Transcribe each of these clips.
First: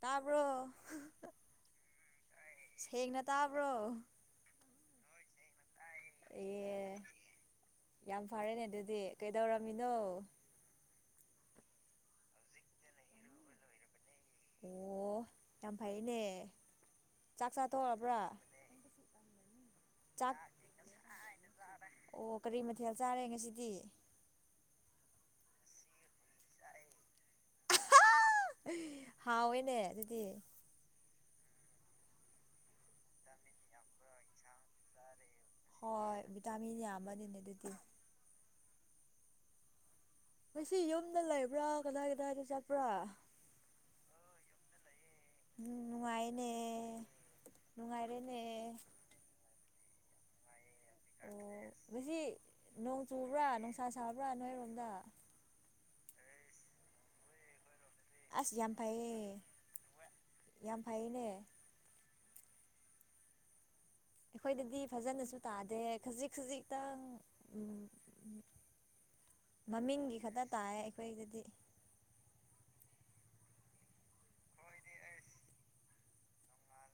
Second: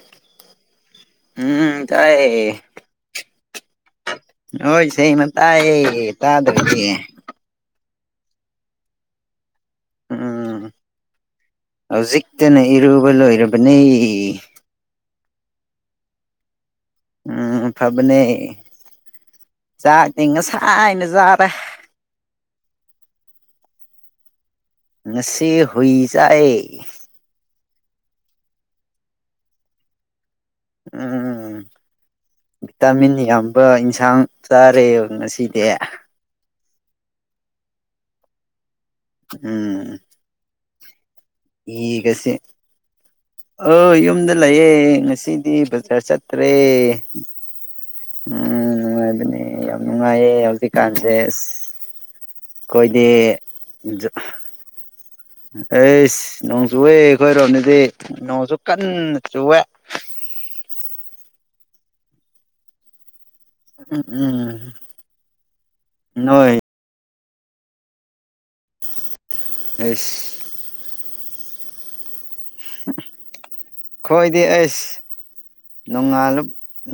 ꯇꯥꯕ꯭ꯔꯣ ꯎꯝ ꯇꯥꯏꯌꯦ ꯁꯦꯡꯅ ꯇꯥꯕ꯭ꯔꯣ ꯍꯣꯏ ꯊꯦꯡꯅꯥ ꯑꯦ ꯌꯥꯝ ꯐꯔꯦꯅꯦ ꯑꯗꯨꯗꯤ ꯀꯩꯗꯧꯔꯝꯃꯤꯅꯣ ꯎꯝ ꯍꯧꯖꯤꯛꯇꯅ ꯏꯔꯨꯕ ꯂꯣꯏꯔꯕꯅꯤ ꯑꯣ ꯌꯥꯝ ꯐꯩꯅꯦ ꯆꯥꯛ ꯎꯝ ꯆꯥꯊꯣꯛꯔꯕ꯭ꯔꯥ ꯐꯕꯅꯦ ꯆꯥꯛꯇꯤ ꯆꯥꯥꯛ ꯉꯁꯥꯏꯅ ꯆꯥꯔꯦ ꯑꯣ ꯀꯔꯤ ꯃꯊꯦꯜ ꯆꯥꯔꯦ ꯉꯁꯤꯗꯤ ꯉꯁꯤ ꯍꯨꯏ ꯆꯥꯔꯦ ꯍꯥꯎꯋꯦꯅꯦ ꯑꯗꯨꯗꯤ ꯎꯝ ꯚꯤꯇꯥꯃꯤꯟ ꯌꯥꯝꯕ ꯏꯟꯁꯥꯡ ꯆꯥꯔꯦ ꯉꯁꯤꯗꯤ ꯇꯃꯤꯅꯤ ꯍꯥꯝꯃꯅꯤꯅꯦ ꯑꯗꯨꯗꯤ [inaudible] ꯉꯁꯤ ꯌꯨꯝꯗ ꯂꯩ ꯏꯒꯁꯦ ꯑ ꯌꯨꯝꯗ ꯂꯩꯥꯑꯦ ꯉꯁꯤ ꯎꯝ ꯖꯔ ꯆꯠꯇ꯭ꯔꯦ ꯅꯨꯡꯉꯥꯏꯅꯦ ꯅꯨꯡꯉꯥꯏꯔꯦꯅꯦ ꯎꯝꯅꯦ ꯅꯨꯡꯉꯥꯏꯌꯦ ꯍꯧꯗꯤ ꯑꯣ ꯉꯁꯤ ꯅꯣꯡ ꯆꯨꯕ꯭ꯔꯥ ꯅꯨꯡꯁꯥ ꯑꯩꯈꯣꯏꯗꯤ ꯁꯥꯕ꯭ꯔꯥ ꯅꯣꯏꯔꯣꯝꯗ ꯑꯩꯁ ꯅꯣꯡ ꯆꯨꯑꯦ ꯑꯩꯈꯣꯏ ꯔꯣꯝꯅꯤꯗꯤ ꯑꯁ ꯅꯣꯡꯁꯨ ꯌꯥꯝ ꯀꯟꯅ ꯐꯩꯌꯦ ꯆꯨꯑꯦ ꯌꯥꯝ ꯐꯩꯅꯦ [inaudible] ꯑꯩꯈꯣꯏꯗꯗꯤ ꯐꯖꯅꯁꯨ ꯇꯥꯗꯦ ꯈꯖꯤꯛ ꯅꯣꯏ ꯈꯖꯤꯛ ꯈꯤꯇꯪ ꯃꯃꯤꯡꯒꯤ ꯑꯩꯁ ꯈꯛꯇ ꯇꯥꯏ ꯑꯩꯈꯣꯏꯗꯗꯤ ꯈꯣꯏꯗꯤ ꯑꯩꯁ ꯅꯣꯡꯉꯥ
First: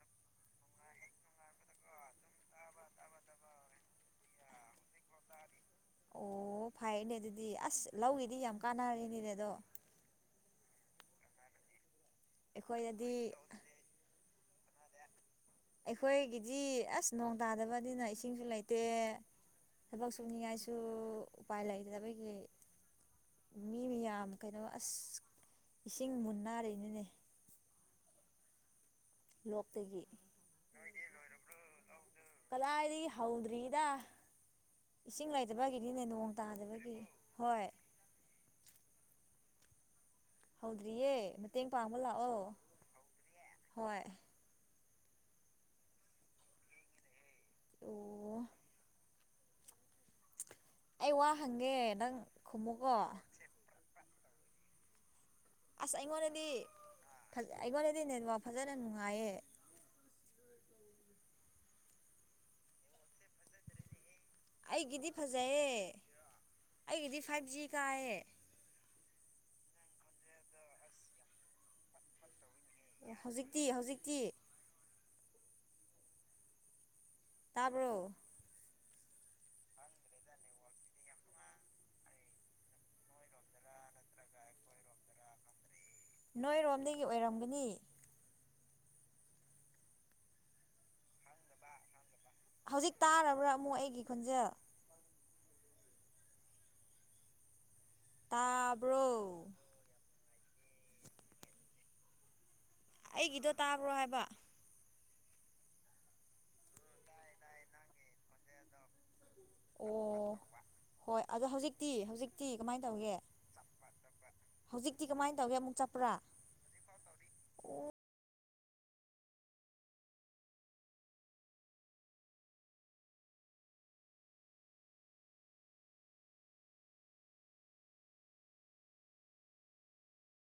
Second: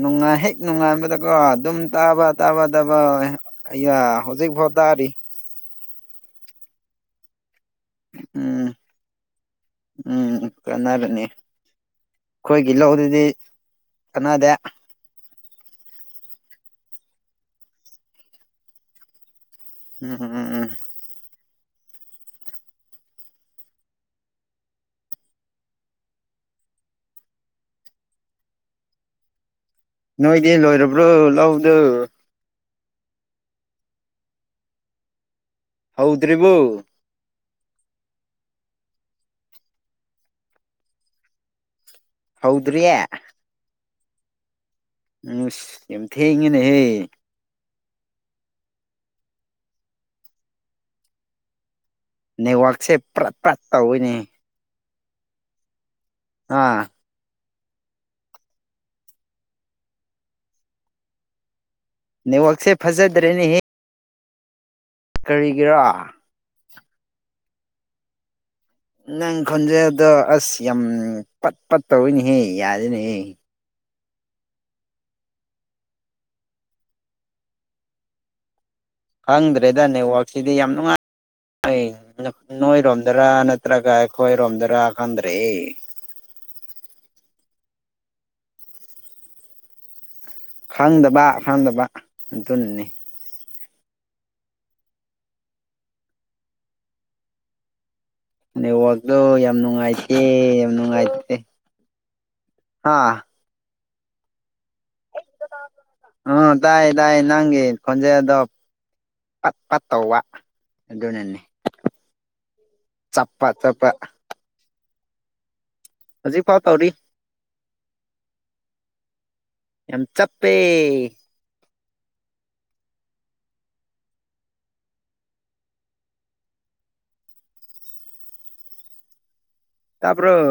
ꯅꯣꯡꯉꯥ ꯍꯦꯛ ꯅꯨꯡꯉꯥꯏꯕꯗꯀꯣ ꯑꯗꯨꯝ ꯇꯥꯕ ꯇꯥꯕ ꯇꯥꯕ ꯍꯧꯖꯤꯛꯐꯥꯎ ꯇꯥꯔꯤ ꯑꯣ ꯐꯩꯅꯦ ꯑꯗꯨꯗꯤ ꯑꯁ ꯂꯧꯒꯤꯗꯤ ꯌꯥꯝ ꯎꯝ ꯀꯥꯟꯅꯔꯤꯅꯤꯅꯦ ꯑꯗꯣ ꯎꯝ ꯀꯥꯟꯅꯕꯅꯤ ꯑꯩꯈꯣꯏꯒꯤ ꯂꯧ ꯑꯩꯈꯣꯏꯗꯗꯤ ꯑꯗꯨꯗꯤ ꯀꯅꯥꯗꯦ ꯑꯩꯈꯣꯏꯒꯤꯗꯤ ꯑꯁ ꯅꯣꯡ ꯇꯥꯗꯕꯅꯤꯅ ꯏꯁꯤꯡꯁꯨ ꯂꯩꯇꯦ ꯊꯕꯛ ꯎꯝ ꯎꯝ ꯎꯝ ꯁꯨꯅꯤꯡꯉꯥꯏꯁꯨ ꯎꯄꯥꯏ ꯂꯩꯗꯗ ꯑꯩꯣꯏꯒꯤ ꯃꯤ ꯃꯌꯥꯝ ꯀꯩꯅꯣ ꯑꯁ ꯏꯁꯤꯡ ꯃꯨꯟꯅꯔꯤꯅꯤꯅꯦ ꯂꯣꯛꯇꯒꯤ ꯅꯣꯏꯗꯤ ꯂꯣꯏꯔꯕ꯭ꯔꯣ ꯂꯧꯗꯣ ꯀꯂꯥꯏꯗꯒꯤ ꯍꯧꯗ꯭ꯔꯤꯗ ꯏꯁꯤꯡ ꯂꯩꯇꯕꯒꯤꯗꯤꯅꯦ ꯅꯣꯡ ꯍꯧꯗ꯭ꯔꯤꯕꯣ ꯇꯥꯗꯕꯒꯤ ꯍꯣꯏ ꯍꯧꯗ꯭ꯔꯤꯌꯦ ꯃꯇꯦꯡ ꯄꯥꯡꯕ ꯂꯥꯛꯑꯣ ꯍꯧꯗ꯭ꯔꯤꯌꯦ ꯍꯣꯏ ꯎꯝꯁ ꯌꯥꯝ ꯊꯦꯡꯉꯦꯅꯦꯍꯦ ꯑꯣ ꯑꯩ ꯋꯥ ꯍꯪꯒꯦ ꯅꯪ ꯅꯦꯠꯋꯛꯁꯦ ꯈꯨꯝꯃꯨꯀꯣ ꯄꯨꯔꯥ ꯄ꯭ꯔꯠ ꯇꯧꯏꯅꯦ ꯑꯁ ꯑꯩꯉꯣꯟꯗꯗꯤ ꯑꯥ ꯑꯩꯉꯣꯟꯗꯗꯤ ꯅꯦꯠꯋꯥꯛ ꯐꯖꯅ ꯅꯨꯡꯉꯥꯏꯌꯦ ꯅ ꯑꯛꯁꯦ ꯐꯖꯗ꯭ꯔꯦꯅꯤ ꯑꯩꯒꯤꯗꯤ ꯐꯖꯩꯌꯦ ꯀꯔꯤꯒꯤꯔꯥ ꯑꯩꯒꯤꯗꯤ ꯐꯥꯏꯚ ꯖꯤ ꯀꯥꯏꯌꯦ ꯅꯪ ꯈꯣꯟꯖꯦꯜꯗꯣ ꯑꯁ ꯌꯥꯝ ꯄꯠ ꯄꯠꯠꯇꯧꯔꯤꯅꯤꯍꯦ ꯌꯥꯔꯦ ꯑꯦ ꯍꯧꯖꯤꯛꯇꯤ ꯍꯧꯖꯤꯛꯇꯤ ꯇꯥꯕ꯭ꯔꯣ ꯈꯪꯗ꯭ꯔꯦꯗ ꯅꯦꯠꯋꯥꯛꯁꯤꯗꯤ ꯌꯥꯝ ꯅꯨꯡꯉꯥꯏ ꯅꯣꯏꯔꯣꯝꯗꯔꯥ ꯅꯠꯇ꯭ꯔꯒ ꯑꯩ ꯍꯣꯏ ꯔꯣꯝꯖꯔ ꯍꯥꯀꯥꯟ꯭ꯔꯦ ꯅꯣꯏꯔꯣꯝꯗꯒꯤ ꯑꯣꯏꯔꯝꯒꯅꯤ ꯈꯪꯗꯕ ꯈꯪꯗꯕ ꯑꯗꯨꯅꯅꯤ ꯍꯧꯖꯤꯛ ꯇꯥꯔꯕ꯭ꯔꯥ ꯑꯃꯨꯛ ꯑꯩꯒꯤ ꯈꯣꯟꯖꯦꯜ ꯇꯥꯕ꯭ꯔꯣ ꯅꯦꯠꯋꯥꯛꯗꯣ ꯌꯥꯝ ꯅꯨꯡꯉꯥꯏꯇꯦ ꯌꯥꯝ ꯅꯨꯡꯉꯥꯏꯇꯦ ꯍꯥ ꯑꯩꯒꯤꯗꯣ ꯇꯥꯕ꯭ꯔꯣ ꯍꯥꯏꯕ ꯑ ꯇꯥꯏꯌꯦ ꯇꯥꯏꯌꯦ ꯅꯪꯒꯤ ꯈꯣꯟꯖꯦꯜꯗꯣ ꯄꯠ ꯄꯠ ꯇꯧꯕ ꯑꯣ ꯍꯣꯏ ꯑꯗꯨꯅꯅꯦ ꯑꯗꯣ ꯍꯧꯖꯤꯛꯇꯤ ꯍꯧꯖꯤꯛꯇꯤ ꯀꯃꯥꯏ ꯇꯧꯒꯦ ꯆꯞꯄ ꯆꯞꯄ ꯍꯧꯖꯤꯛꯇꯤ ꯀꯃꯥꯏ ꯇꯧꯒꯦ ꯑꯃꯨꯛ ꯆꯠꯄ꯭ꯔꯥ ꯍꯧꯖꯤꯛ ꯐꯥꯎ ꯇꯧꯔꯤ ꯌꯥꯝ ꯆꯞꯄꯦ ꯇꯥꯕ꯭ꯔꯣ